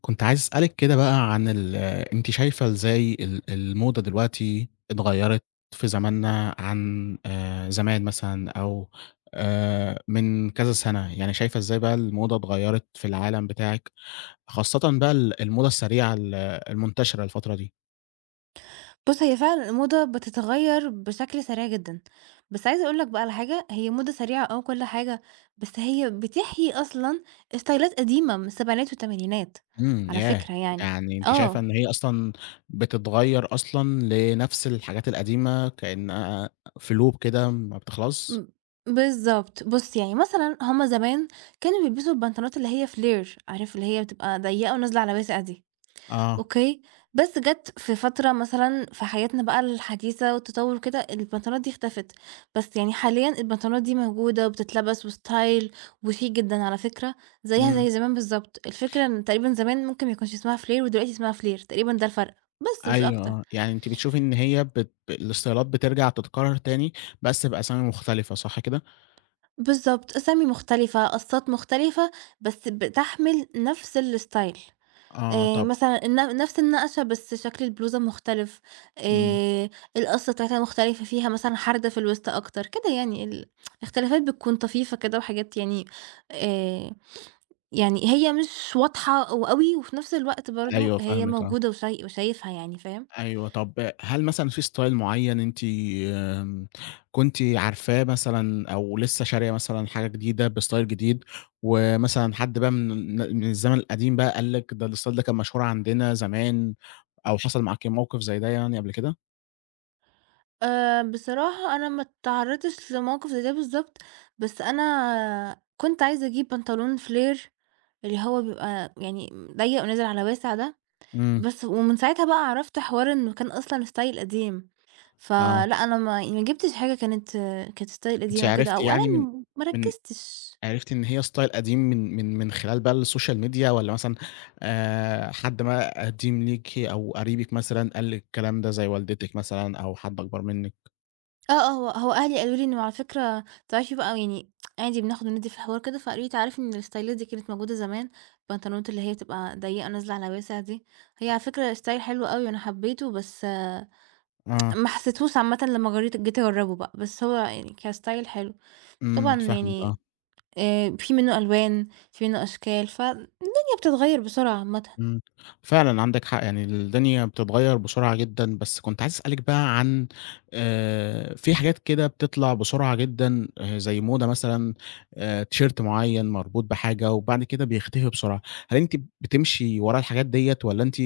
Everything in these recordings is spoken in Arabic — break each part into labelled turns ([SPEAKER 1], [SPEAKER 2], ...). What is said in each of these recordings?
[SPEAKER 1] كنت عايز أسألِك كده بقى عن ال أنتِ شايفة إزاي ال الموضة دلوقتي اتغيّرت في زماننا عن زمان مثلًا أو من كذا سَنة، يعني شايفة إزاي بقى الموضة اتغيّرت في العالم بتاعِك، خاصةً بقى ال الموضة السريعة المنتشرة الفترة دي؟
[SPEAKER 2] بُص، هي فعلًا الموضة بتتغيّر بشكل سريع جدًا، بس عايزة أقول لك بقى على حاجة، هي موضة سريعة آه وكل حاجة، بس هي بتحيي أصلًا ستايلات قديمة من السبعينات والتمانينات
[SPEAKER 1] إمم،
[SPEAKER 2] على
[SPEAKER 1] ياه!
[SPEAKER 2] فكرة يعني.
[SPEAKER 1] يعني أنتِ شايفة
[SPEAKER 2] آه،
[SPEAKER 1] إن هي أصلًا بتتغيّر أصلًا لنفس الحاجات القديمة كأنها في loop كده ما بتخلصش؟
[SPEAKER 2] م بالضبط. بُص، يعني مثلًا هم زمان كانوا بيلبسوا البنطلونات اللي هي flare عارف اللي هي بتبقى ضيّقة ونازلة على واسع دي.
[SPEAKER 1] آه،
[SPEAKER 2] أوكي، بس جات في فترة مثلًا في حياتنا بقى الحديثة والتطور وكده، البنطلونات دي اختفت، بس يعني حاليًا البنطلونات دي موجودة وبتتلبس وستايل وشيك جدًا على فكرة، زيها
[SPEAKER 1] إمم.
[SPEAKER 2] زي زمان بالضبط، الفكرة إن تقريبا زمان ممكن ما يكونش اسمها فلير ودلوقتي اسمها فلير، تقريبا ده الفرق، بس مش
[SPEAKER 1] أيوه
[SPEAKER 2] أكتر.
[SPEAKER 1] آه، يعني أنتِ بتشوفي إن هي الاستيلات بترجع تتكرر تاني بس بأسامي مختلفة صح كده؟
[SPEAKER 2] بالضبط، أسامي مختلفة، قصات مختلفة، بس بتحمل نفس الستايل.
[SPEAKER 1] آه طب
[SPEAKER 2] مثلًا نفس النقشة بس شكل البلوزة مختلف،
[SPEAKER 1] إمم،
[SPEAKER 2] آآ القصة بتاعتها مختلفة، فيها مثلًا حردة في الوسط أكتر، كده يعني الاختلافات بتكون طفيفة كده وحاجات يعني آآ يعني هي مش واضحة وأوي، وفي نفس الوقت برضه
[SPEAKER 1] أيوه
[SPEAKER 2] هي
[SPEAKER 1] فاهمِك آه،
[SPEAKER 2] موجودة وشايفها يعني، فاهم؟
[SPEAKER 1] أيوه طب هل مثلًا في style معين أنتِ آمم، كنتِ عارفاه مثلًا أو لسه شارية مثلًا حاجة جديدة بstyle جديد، ومثلًا حد بقى من الزمن القديم بقى قال لِك ده الstyle ده كان مشهور عندنا زمان، أو حصل معاكِ موقف زي ده يعني قبل كده؟
[SPEAKER 2] بصراحة أنا ما اتعرّضتش لموقف زي ده بالضبط، بس أنا كنت عايزة أجيب بنطلون flare اللي هو بيبقى يعني ضيّق ونازل على واسع ده.
[SPEAKER 1] إمم،
[SPEAKER 2] بس ومن ساعتها بقى عرفت حوار إنه كان أصلًا style قديم،
[SPEAKER 1] آه،
[SPEAKER 2] فلأ أنا ما يعني ما جِبتش حاجة كانت style
[SPEAKER 1] أنتِ
[SPEAKER 2] قديمة كده
[SPEAKER 1] عرفتِ
[SPEAKER 2] أو أنا
[SPEAKER 1] يعني من
[SPEAKER 2] ما
[SPEAKER 1] من
[SPEAKER 2] ركّزتش.
[SPEAKER 1] عرفتِ إن هي style قديم من خلال بقى السوشيال ميديا والّا مثلًا حد ما قديم ليكِ أو قريبِك مثلًا قال لِك الكلام ده زي والدتِك مثلًا أو حد أكبر منِّك؟
[SPEAKER 2] آه، آه، هو أهلي قالوا لي إنه على فكرة تعرفي بقى يعني عادي بناخد وندّي في الحوار كده، فقالوا لي: «تعرفي إن الستايلات دي كانت موجودة زمان، البنطلونات اللي هي بتبقى ضيّقة نازلة على واسع دي، هي على فكرة style حلو أوي وأنا حبّيته بس آه،
[SPEAKER 1] آه،
[SPEAKER 2] ما حسيتهوش عامةً لمّا جرّيت جيت أجرّبه بقى، بس هو يعني كstyle حلو.»
[SPEAKER 1] إمم،
[SPEAKER 2] طبعًا
[SPEAKER 1] فاهمِك، آه.
[SPEAKER 2] يعني في منّه ألوان، في منّه أشكال، فالدنيا بتتغيّر بسرعة عامةً.
[SPEAKER 1] إمم، فعلًا عندك حق، يعني الدنيا بتتغيّر بسرعة جدًا، بس كنت عايز أسألِك بقى عن في حاجات كده بتطلع بسرعة جدًا زي موضة مثلًا تيشيرت معيّن مربوط بحاجة وبعد كده بيختفي بسرعة، هل أنتِ بتمشي ورا الحاجات ديّة والّا أنتِ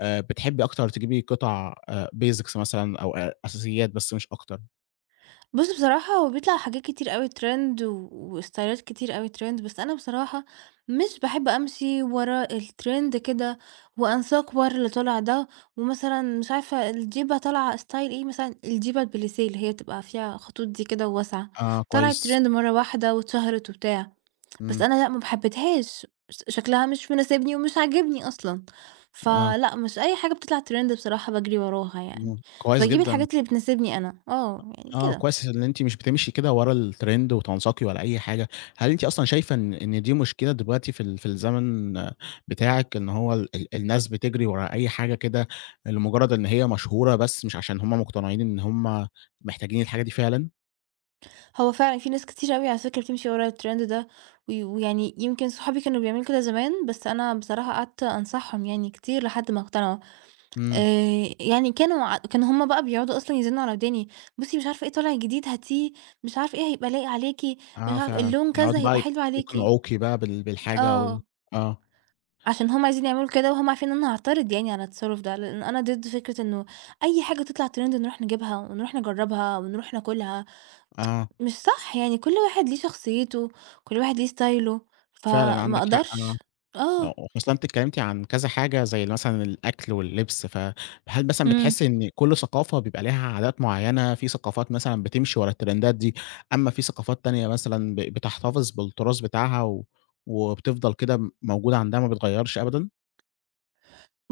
[SPEAKER 1] بتحبي أكتر تجيبي قطع basics مثلًا أو أساسيات بس مش أكتر؟
[SPEAKER 2] بُص بصراحة هو بيطلع حاجات كتير أوي trend و وستايلات كتير أوي trend، بس أنا بصراحة مش باحب أمشي ورا الtrend كده وأنساق ورا اللي طالع ده، ومثلًا مش عارفة الجيبة طالعة style إيه، مثلًا الجيبة البليسيه اللي هي بتبقى فيها خطوط دي كده وواسعة،
[SPEAKER 1] آه،
[SPEAKER 2] طلعت trend
[SPEAKER 1] كويس،
[SPEAKER 2] مرّة واحدة واتشهرت وبتاع. بس
[SPEAKER 1] إمم،
[SPEAKER 2] أنا لأ، ما حبيتهاش، شكلها مش مناسبني ومش عاجبني أصلًا،
[SPEAKER 1] آه،
[SPEAKER 2] فلأ، مش أي حاجة بتطلع trend بصراحة باجري وراها يعني،
[SPEAKER 1] إمم، كويس
[SPEAKER 2] فباجيب
[SPEAKER 1] جدًا.
[SPEAKER 2] الحاجات اللي بتناسبني أنا، آه، يعني
[SPEAKER 1] آه،
[SPEAKER 2] كده.
[SPEAKER 1] كويس إن أنتِ مش بتمشي كده ورا الtrend وتنساقي ولا أي حاجة، هل أنتِ أصلًا شايفة إن إن دي مشكلة دلوقتي في في الزمن آه، بتاعِك، إن هو ال ال الناس بتجري ورا أي حاجة كده لمجرد إن هي مشهورة بس مش عشان هم مقتنعين إن هم محتاجين الحاجة دي فعلًا؟
[SPEAKER 2] هو فعلًا في ناس كتير أوي على فكرة بتمشي ورا الtrend ده، ويعني يمكن صحابي كانوا بيعملوا كده زمان، بس أنا بصراحة قعدت أنصحهم يعني كتير لحد ما اقتنعوا.
[SPEAKER 1] إمم،
[SPEAKER 2] يعني كانوا هُم بقى بيقعدوا أصلًا يزنوا على وداني، «بُصي مش عارفة إيه طالع جديد هاتيه، مش عارفة إيه هيبقى لايق عليكِ، مش
[SPEAKER 1] آه
[SPEAKER 2] عارفة
[SPEAKER 1] فعلًا،
[SPEAKER 2] اللون كذا
[SPEAKER 1] يقعدوا بقى
[SPEAKER 2] هيبقى حلو عليكِ.»
[SPEAKER 1] يقنعوكِ بقى بالحاجة أو
[SPEAKER 2] آه.
[SPEAKER 1] آه،
[SPEAKER 2] عشان هُم عايزين يعملوا كده وهُم عارفين إن أنا هاعترض يعني على التصرُّف ده، لإن أنا ضد فكرة إنه أي حاجة تطلع trend نروح نجيبها ونروح نجرّبها ونروح ناكلها،
[SPEAKER 1] آه،
[SPEAKER 2] مش صح يعني كل واحد ليه شخصيته، كل واحد ليه ستايله،
[SPEAKER 1] فعلًا
[SPEAKER 2] فما
[SPEAKER 1] عندِك حق، آه.
[SPEAKER 2] أقدرش آه.
[SPEAKER 1] آه، وخصوصًا أنتِ اتكلمتِ عن كذا حاجة زي مثلًا الأكل واللبس، فهل مثلًا
[SPEAKER 2] إمم.
[SPEAKER 1] بتحسي إن كل ثقافة بيبقى ليها عادات معيّنة، في ثقافات مثلًا بتمشي ورا الترندات دي، أمّا في ثقافات تانية مثلًا بتحتفظ بالتراث بتاعها وبتفضل كده موجودة عندها ما بتغيّرش أبدًا؟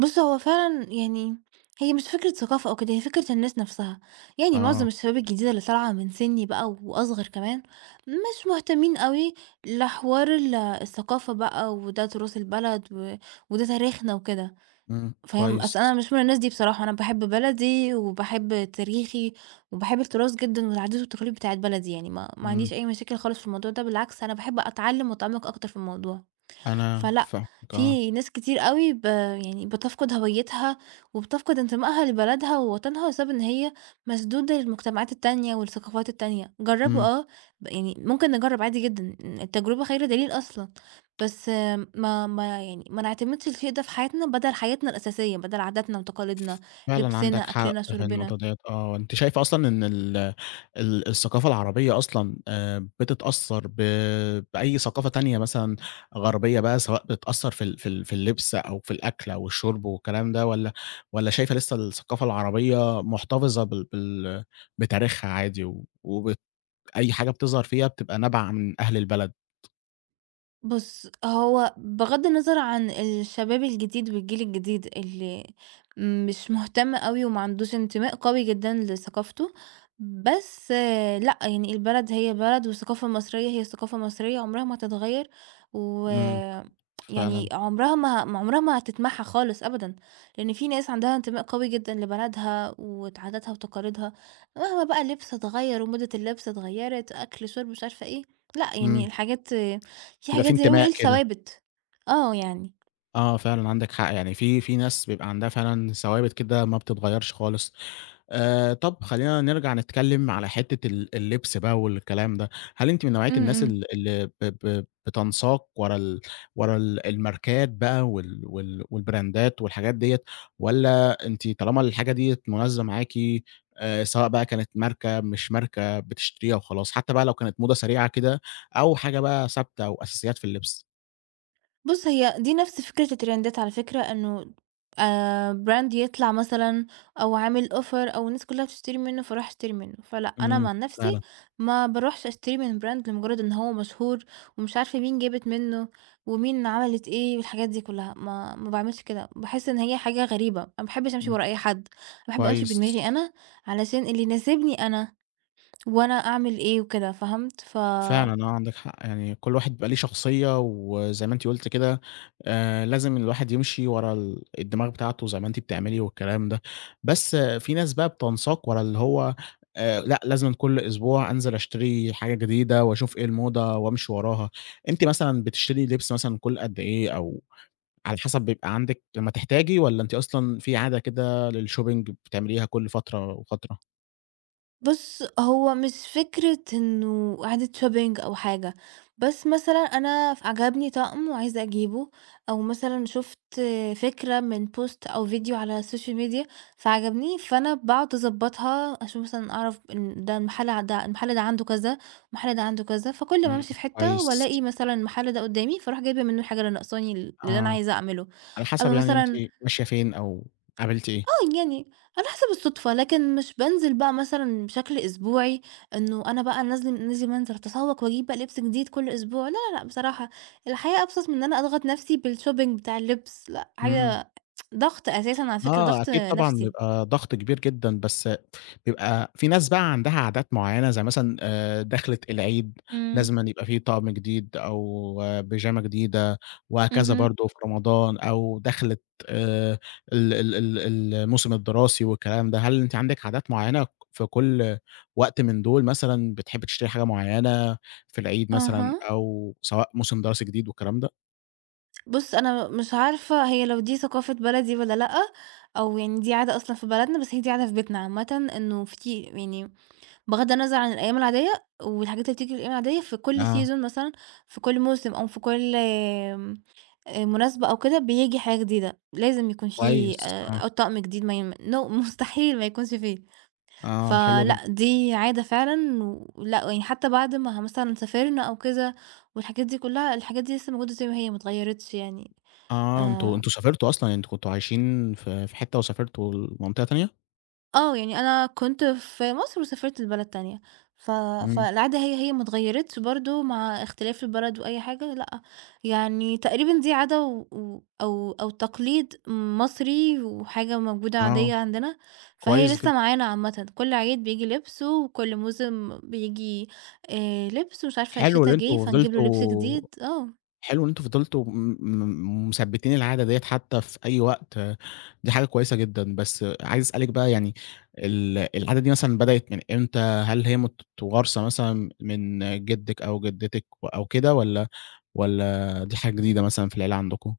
[SPEAKER 2] بُص هو فعلًا يعني هي مش فكرة ثقافة أو كده، هي فكرة الناس نَفْسها، يعني معظم
[SPEAKER 1] آه،
[SPEAKER 2] الشباب الجديدة اللي طالعة من سِنّي بقى وأصغر كمان، مش مهتمين أوي لحوار الثقافة بقى وده تُراث البلد وده تاريخنا وكده.
[SPEAKER 1] إمم،
[SPEAKER 2] فاهم، أصل أنا
[SPEAKER 1] كويس،
[SPEAKER 2] مش من الناس دي بصراحة، أنا باحب بلدي وباحب تاريخي وباحب التراث جدًا والعادات والتقاليد بتاعة بلدي، يعني ما
[SPEAKER 1] إمم،
[SPEAKER 2] عنديش أي مشاكل خالص في الموضوع ده، بالعكس أنا باحب أتعلم وأتعمق أكتر في الموضوع.
[SPEAKER 1] أنا
[SPEAKER 2] فلأ،
[SPEAKER 1] فاهمِك آه،
[SPEAKER 2] في ناس كتير أوي يعني بتفقد هويتها، وبتفقد انتمائها لبلدها ووطنها بسبب إن هي مسدودة للمجتمعات التانية والثقافات التانية. جرّبوا
[SPEAKER 1] إمم.
[SPEAKER 2] آه، يعني ممكن نجرّب عادي جدًا، التجربة خير دليل أصلًا، بس ما يعني ما نعتمدش الشيء ده في حياتنا بدل حياتنا الأساسية، بدل عاداتنا وتقاليدنا،
[SPEAKER 1] فعلًا
[SPEAKER 2] لبسنا،
[SPEAKER 1] عندك حق
[SPEAKER 2] أكلنا،
[SPEAKER 1] في النقطة
[SPEAKER 2] شربنا.
[SPEAKER 1] ديّة آه، أنتِ شايفة أصلًا إن ال ال الثقافة العربية أصلًا بتتأثّر بأي ثقافة تانية مثلًا غربية بقى، سواء بتأثّر في اللبس أو في الأكل أو الشرب والكلام ده، والّا شايفة لسه الثقافة العربية محتفظة بال بال بتاريخها عادي، و... وبت أي حاجة بتظهر فيها بتبقى نابعة من أهل البلد؟
[SPEAKER 2] بُص، هو بغض النظر عن الشباب الجديد والجيل الجديد اللي مش مهتم أوي وما عندوش انتماء قوي جدًا لثقافته، بس آه، لأ، يعني البلد هي بلد والثقافة المصرية هي ثقافة مصرية عمرها ما هتتغيّر، و
[SPEAKER 1] إمم،
[SPEAKER 2] يعني
[SPEAKER 1] فعلًا،
[SPEAKER 2] عمرها ما هتتمحى خالص أبدًا، لإن في ناس عندها انتماء قوي جدًا لبلدها وعاداتها وتقاليدها، مهما بقى اللبس اتغيّر وموضة اللبس اتغيّرت، أكل، شرب، مش عارفة إيه، لأ، يعني
[SPEAKER 1] إمم،
[SPEAKER 2] الحاجات في
[SPEAKER 1] بيبقى في
[SPEAKER 2] حاجات زي ما بيقولوا
[SPEAKER 1] انتماء
[SPEAKER 2] إيه
[SPEAKER 1] كده.
[SPEAKER 2] ثوابت، آه يعني.
[SPEAKER 1] آه، فعلًا عندك حق، يعني في ناس بيبقى عندها فعلًا ثوابت كده ما بتتغيّرش خالص. طب خلّينا نرجع نتكلّم على حتّة اللبس بقى والكلام ده، هل أنتِ من نوعية
[SPEAKER 2] إمم،
[SPEAKER 1] الناس
[SPEAKER 2] إمم.
[SPEAKER 1] اللي ب ب بتنساق ورا ال الماركات بقى والبراندات والحاجات ديّة، والّا أنتِ طالما الحاجة ديّة مناسبة معاكِ سواء بقى كانت ماركة مش ماركة بتشتريها وخلاص، حتى بقى لو كانت موضة سريعة كده أو حاجة بقى ثابتة وأساسيات في اللبس؟
[SPEAKER 2] بُص هي دي نفس فكرة الترندات على فكرة إنه brand يطلع مثلًا أو عامل offer أو الناس كلها بتشتري منه فاروح أشتري منه، فلأ أنا
[SPEAKER 1] إمم،
[SPEAKER 2] عن نفسي
[SPEAKER 1] فعلًا،
[SPEAKER 2] ما باروحش أشتري من brand لمجرد إن هو مشهور ومش عارفة مين جابت منه ومين عملت إيه والحاجات دي كلها، ما باعملش كده، باحس إن هي حاجة غريبة، أنا ما باحبش أمشي
[SPEAKER 1] إمم.
[SPEAKER 2] ورا أي حد، باحب أمشي
[SPEAKER 1] كويس،
[SPEAKER 2] بدماغي أنا علشان اللي يناسبني أنا وأنا أعمل إيه وكده، فهمت؟
[SPEAKER 1] فعلًا آه، عندِك حق، يعني كل واحد بيبقى ليه شخصية، وزي ما أنتِ قُلتِ كده لازم الواحد يمشي ورا الدماغ بتاعته زي ما أنتِ بتعملي والكلام ده، بس آه، في ناس بقى بتنساق ورا اللي هو لأ لازمًا كل أسبوع أنزل أشتري حاجة جديدة وأشوف إيه الموضة وأمشي وراها، أنتِ مثلًا بتشتري لبس مثلًا كل قد إيه أو على حسب بيبقى عندِك لمّا تحتاجي والّا أنتِ أصلًا في عادة كده للshopping بتعمليها كل فترة وفترة؟
[SPEAKER 2] بُص، هو مش فكرة إنه إعادة shopping أو حاجة، بس مثلًا أنا عجبني طقم وعايزة أجيبه، أو مثلًا شُفت فكرة من post أو فيديو على السوشيال ميديا فعجبني، فأنا باقعد أضبّطها أشوف مثلًا أعرف إن ده المحل ده عنده كذا، المحل ده عنده كذا، فكل ما
[SPEAKER 1] إمم،
[SPEAKER 2] أمشي في حتة
[SPEAKER 1] كويس،
[SPEAKER 2] وألاقي مثلًا المحل ده قدّامي، فاروح جايبة منه الحاجة اللي ناقصاني اللي أنا
[SPEAKER 1] آه.
[SPEAKER 2] عايزة أعمله.
[SPEAKER 1] على حسب
[SPEAKER 2] أمّا
[SPEAKER 1] يعني أنتِ
[SPEAKER 2] مثلًا
[SPEAKER 1] ماشية فين أو قابلتِ إيه.
[SPEAKER 2] يعني على حسب الصدفة، لكن مش بانزل بقى مثلًا بشكل أسبوعي، إنه أنا بقى نازلة لازم أنزل أتسوق وأجيب بقى لبس جديد كل أسبوع، لا، لا، لأ، بصراحة الحياة أبسط من إن أنا أضغط نفسي بالshopping بتاع اللبس، لأ،
[SPEAKER 1] إمم.
[SPEAKER 2] حاجة ضغط أساسًا على فكرة،
[SPEAKER 1] آه،
[SPEAKER 2] ضغط
[SPEAKER 1] أكيد طبعًا
[SPEAKER 2] نفسي.
[SPEAKER 1] بيبقى ضغط كبير جدًا، بس بيبقى في ناس بقى عندها عادات معيّنة زي مثلًا دخلة العيد
[SPEAKER 2] إمم،
[SPEAKER 1] لازمًا يبقى في طقم جديد أو بيجامة جديدة وهكذا
[SPEAKER 2] اهم.
[SPEAKER 1] برضه في رمضان أو دخلة آآ ال ال ال الموسم الدراسي والكلام ده، هل أنتِ عندِك عادات معيّنة في كل وقت من دول مثلًا بتحبّي تشتري حاجة معيّنة في العيد مثلًا
[SPEAKER 2] أها،
[SPEAKER 1] أو سواء موسم دراسي جديد والكلام ده؟
[SPEAKER 2] بُص أنا مش عارفة هي لو دي ثقافة بلدي والّا لأ، أو يعني دي عادة أصلًا في بلدنا، بس هي دي عادة في بيتنا عامةً إنه في يعني بغض النظر عن الأيام العادية والحاجات اللي بتيجي في الأيام العادية في كل
[SPEAKER 1] آه.
[SPEAKER 2] season مثلًا في كل موسم أو في كل مناسبة أو كده بييجي حاجة جديدة، لازم يكون في
[SPEAKER 1] كويس، آه،
[SPEAKER 2] طقم جديد ما ي no مستحيل ما يكونش فيه،
[SPEAKER 1] آه، حلو جدًا.
[SPEAKER 2] فلأ دي عادة فعلًا ولأ يعني حتى بعد ما مثلًا سافرنا أو كده والحاجات دي كلها، الحاجات دي لسه موجودة زي ما هي ما اتغيرتش يعني
[SPEAKER 1] آه، أنتم
[SPEAKER 2] آآ
[SPEAKER 1] أنتم سافرتوا أصلًا، يعني أنتم كنتم عايشين في حتة وسافرتوا لمنطقة تانية؟
[SPEAKER 2] آه، يعني أنا كنت في مصر وسافرت لبلد تانية، ف
[SPEAKER 1] إمم،
[SPEAKER 2] فالعادة هي ما اتغيّرتش برضه مع اختلاف البلد وأي حاجة، لأ، يعني تقريبًا دي عادة و أو تقليد مصري وحاجة موجودة
[SPEAKER 1] آه،
[SPEAKER 2] عادية عندنا، فهي
[SPEAKER 1] كويس
[SPEAKER 2] لسه
[SPEAKER 1] جدًا.
[SPEAKER 2] معانا عامةً، كل عيد بييجي لبسه وكل موسم بييجي لبس ومش عارفة
[SPEAKER 1] حلو
[SPEAKER 2] الشتا
[SPEAKER 1] إن
[SPEAKER 2] جِه
[SPEAKER 1] أنتم
[SPEAKER 2] فنجيب له لبس
[SPEAKER 1] فضلتوا
[SPEAKER 2] جديد، آه.
[SPEAKER 1] حلو إن أنتم فضلتوا م م مثبّتين العادة ديّة حتى في أي وقت، آه، دي حاجة كويسة جدًا. بس عايز أسألِك بقى يعني العادة دي مثلًا بدأت من إمتى؟ هل هي متوارثة مثلًا من جدِّك أو جدتِك أو كده والّا دي حاجة جديدة مثلًا في العيلة عندكم؟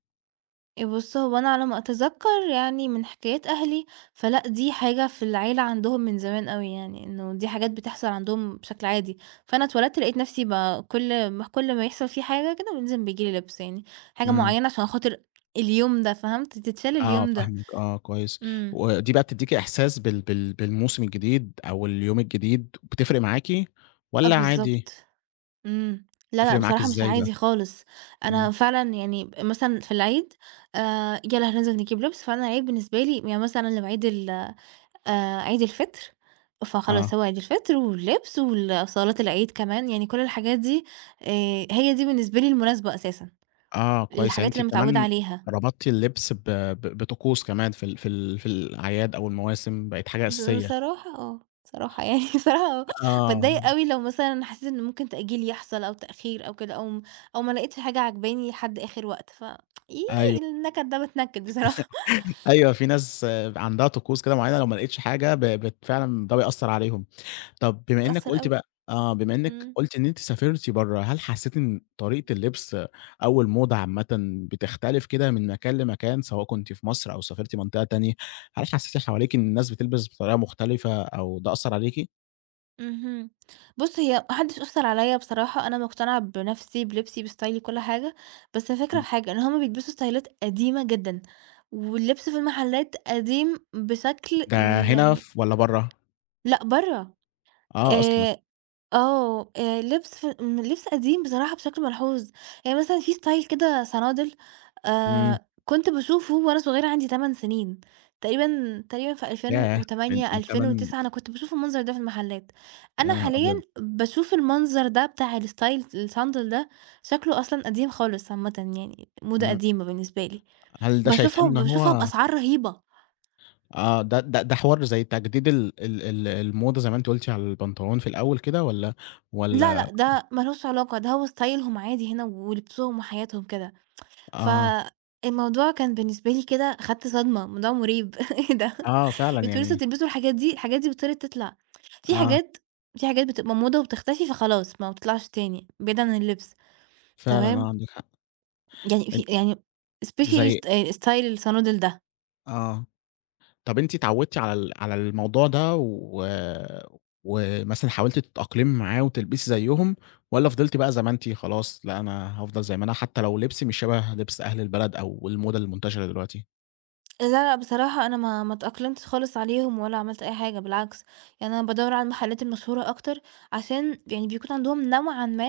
[SPEAKER 2] بُص، هو أنا على ما أتذكّر يعني من حكايات أهلي، فلأ دي حاجة في العيلة عندهم من زمان أوي يعني، إنه دي حاجات بتحصل عندهم بشكل عادي، فأنا اتولدت لقيت نفسي كل ما يحصل فيه حاجة كده لازم بييجي لي لبس يعني، حاجة
[SPEAKER 1] إمم.
[SPEAKER 2] معيّنة عشان خاطر اليوم ده فهمت، تتشال
[SPEAKER 1] آه
[SPEAKER 2] اليوم ده.
[SPEAKER 1] فاهمِك آه، كويس.
[SPEAKER 2] إمم.
[SPEAKER 1] ودي بقى بتدّيكِ إحساس بالموسم الجديد أو اليوم الجديد، بتفرق معاكِ
[SPEAKER 2] آه
[SPEAKER 1] والّا عادي؟
[SPEAKER 2] بالضبط، إمم. لا، لأ
[SPEAKER 1] بتفرق معاكِ
[SPEAKER 2] بصراحة مش
[SPEAKER 1] إزاي بقى؟
[SPEAKER 2] عادي خالص،
[SPEAKER 1] إمم،
[SPEAKER 2] أنا فعلًا يعني مثلًا في العيد يالّا هننزل نجيب لبس، فأنا العيد بالنسبة لي يعني مثلًا العيد ال عيد الفطر، فخلاص
[SPEAKER 1] آه،
[SPEAKER 2] هو عيد الفطر واللبس صلاة العيد كمان، يعني كل الحاجات دي هي دي بالنسبة لي المناسبة أساسًا،
[SPEAKER 1] آه كويس، يعني
[SPEAKER 2] الحاجات اللي
[SPEAKER 1] أنتِ
[SPEAKER 2] أنا متعودة
[SPEAKER 1] كمان
[SPEAKER 2] عليها.
[SPEAKER 1] ربطتِ اللبس ب ب بطقوس كمان في الأعياد أو المواسم، بقت حاجة أساسية.
[SPEAKER 2] بصراحة آه، بصراحة يعني بصراحة آه،
[SPEAKER 1] آه،
[SPEAKER 2] باتضايق أوي لو مثلًا حسيت إن ممكن تأجيل يحصل أو تأخير أو كده، أو ما لقيتش حاجة عاجباني لحد آخر وقت، ف إيه
[SPEAKER 1] أيوه،
[SPEAKER 2] النكد ده باتنكد بصراحة،
[SPEAKER 1] أيوه في ناس آه، عندها طقوس كده معيّنة لو ما لقيتش حاجة ب بت فعلًا ده بيأثّر عليهم. طب
[SPEAKER 2] بتأثر أوي.
[SPEAKER 1] بما إنك
[SPEAKER 2] إمم.
[SPEAKER 1] قُلت إن أنتِ سافرتِ برّه، هل حسّيتِ إن طريقة اللبس أو الموضة عامةً بتختلف كده من مكان لمكان، سواء كنتِ في مصر أو سافرتِ منطقة تانية، هل حسّيتِ حواليكِ إن الناس بتلبس بطريقة مختلفة أو ده أثّر عليكِ؟
[SPEAKER 2] اهم. بُص، هي ما حدش أثّر عليّا بصراحة، أنا مقتنعة بنَفْسي، بلبسي، بستايلي، بكل حاجة، بس الفكرة في
[SPEAKER 1] إمم،
[SPEAKER 2] حاجة، إن هم بيلبسوا ستايلات قديمة جدًا، واللبس في المحلات قديم بشكل
[SPEAKER 1] ده هنا
[SPEAKER 2] يعني
[SPEAKER 1] والّا برّه؟
[SPEAKER 2] لأ برّه.
[SPEAKER 1] آه أصلًا،
[SPEAKER 2] آآ آه، لبس ف م لبس قديم بصراحة بشكل ملحوظ، يعني مثلًا في style كده صنادل
[SPEAKER 1] إمم،
[SPEAKER 2] كنت باشوفه وأنا صغيرة عندي 8 سنين، تقريبًا تقريبًا في
[SPEAKER 1] ياه! من
[SPEAKER 2] 2008،
[SPEAKER 1] 8
[SPEAKER 2] 2009 أنا كنت باشوف المنظر ده في المحلات. أنا
[SPEAKER 1] يا نهار
[SPEAKER 2] حاليًا
[SPEAKER 1] أبيض!
[SPEAKER 2] باشوف المنظر ده بتاع الstyle الصندل ده شكله أصلًا قديم خالص عامةً يعني، موضة
[SPEAKER 1] إمم،
[SPEAKER 2] قديمة بالنسبة لي،
[SPEAKER 1] هل ده شايفاه
[SPEAKER 2] باشوفها
[SPEAKER 1] إن
[SPEAKER 2] وباشوفها
[SPEAKER 1] هو
[SPEAKER 2] بأسعار رهيبة.
[SPEAKER 1] آه، ده حوار زي تجديد ال الموضة زي ما أنتِ قُلتِ على البنطلون في الأول كده والّا
[SPEAKER 2] لا، لأ،
[SPEAKER 1] والّا
[SPEAKER 2] ده ما لهوش علاقة، ده هو ستايلهم عادي هنا ولبسهم وحياتهم كده.
[SPEAKER 1] آه.
[SPEAKER 2] فالموضوع كان بالنسبة لي كده خدت صدمة، موضوع مريب إيه ده!
[SPEAKER 1] آه فعلًا
[SPEAKER 2] أنتم لسه
[SPEAKER 1] يعني
[SPEAKER 2] بتلبسوا الحاجات دي! الحاجات دي بطلت تطلع. في
[SPEAKER 1] آه،
[SPEAKER 2] حاجات في حاجات بتبقى موضة وبتختفي فخلاص ما بتطلعش تاني، بعيد عن اللبس
[SPEAKER 1] فعلًا آه
[SPEAKER 2] تمام،
[SPEAKER 1] عندِك حق.
[SPEAKER 2] يعني
[SPEAKER 1] أن
[SPEAKER 2] في يعني especially
[SPEAKER 1] زي
[SPEAKER 2] style الصنادل ده.
[SPEAKER 1] آه. طَب أنتِ اتعوّدتِ على الموضوع ده ومثلًا حاولتِ تتأقلمي معاه وتلبسي زيّهم والّا فضلتِ بقى زي ما أنتِ خلاص لأ أنا هافضل زي ما أنا حتى لو لبسي مش شَبه لبس أهل البلد أو الموضة المنتشرة دلوقتي؟
[SPEAKER 2] لا، لأ، بصراحة أنا ما اتأقلمتش خالص عليهم ولا عملت أي حاجة بالعكس، يعني أنا بادوّر على المحلات المشهورة أكتر عشان يعني بيكون عندهم نوعًا ما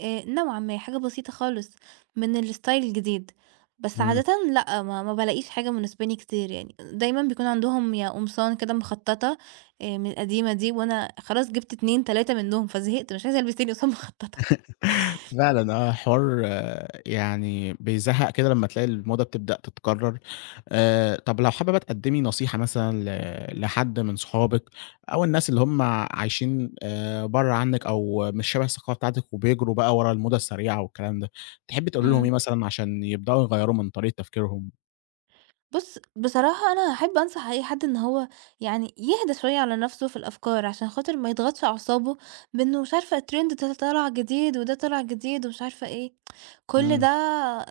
[SPEAKER 2] نوعًا ما حاجة بسيطة خالص من الstyle الجديد، بس
[SPEAKER 1] إمم.
[SPEAKER 2] عادةً لأ، ما بالاقيش حاجة مناسباني كتير يعني، دايمًا بيكون عندهم يا قمصان كده مخططة من القديمة دي وأنا خلاص جِبت 2، 3 منهم فزهقت مش عايزة ألبس تاني قمصان مخططة.
[SPEAKER 1] فعلًا آه، حوار آه، يعني بيزهّق كده لمّا تلاقي الموضة بتبدأ تتكرر. طب لو حابّة بقى تقدّمي نصيحة مثلًا لحد من صحابِك أو الناس اللي هم عايشين برّه عنِّك أو مش شبه الثقافة بتاعتِك وبيجروا بقى ورا الموضة السريعة والكلام ده، تحبّي تقولي لهم إيه
[SPEAKER 2] إمم.
[SPEAKER 1] مثلًا عشان يبدأوا يغيّروا من طريقة تفكيرهم؟
[SPEAKER 2] بُص، بصراحة أنا هاحب أنصح أي حد إن هو يعني يهدى شوية على نَفْسه في الأفكار، عشان خاطر ما يضغطش أعصابه بإنه مش عارفة الtrend ده طالع جديد وده طالع جديد ومش عارفة إيه، كل
[SPEAKER 1] إمم،
[SPEAKER 2] ده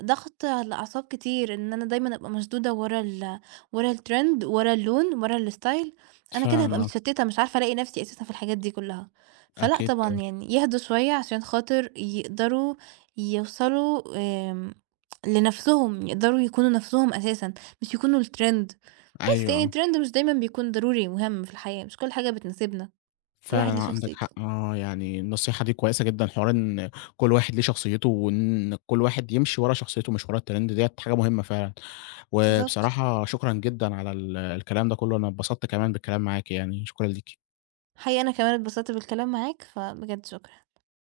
[SPEAKER 2] ضغط على الأعصاب كتير، إن أنا دايمًا أبقى مشدودة ورا ورا الtrend ورا اللون ورا الstyle، أنا كده هابقى
[SPEAKER 1] فعلًا آه،
[SPEAKER 2] متشتتة مش عارفة ألاقي نَفْسي أساسًا في الحاجات دي كلها، فلأ
[SPEAKER 1] أكيد
[SPEAKER 2] طبعًا
[SPEAKER 1] طبعًا،
[SPEAKER 2] يعني يهدوا شوية عشان خاطر يقدروا يوصلوا آمم لنَفْسهم، يقدروا يكونوا نَفْسهم أساسًا. مش يكونوا الtrend بس
[SPEAKER 1] أيوه،
[SPEAKER 2] يعني
[SPEAKER 1] آه.
[SPEAKER 2] الtrend مش دايمًا بيكون ضروري مهم في الحياة، مش كل حاجة بتناسبنا، كل
[SPEAKER 1] فعلًا
[SPEAKER 2] واحد ليه
[SPEAKER 1] عندك
[SPEAKER 2] شخصيته.
[SPEAKER 1] حق آه، يعني النصيحة دي كويسة جدًا، حوار إن كل واحد ليه شخصيته وإن كل واحد يمشي ورا شخصيته مش ورا الtrend ديّة حاجة مهمة فعلًا،
[SPEAKER 2] بالضبط.
[SPEAKER 1] وبصراحة شكرًا جدًا على الكلام ده كله، أنا اتبسطت كمان بالكلام معاك يعني، شكرًا ليكِ.
[SPEAKER 2] حقيقي أنا كمان اتبسطت بالكلام معاك، فبجد شكرًا.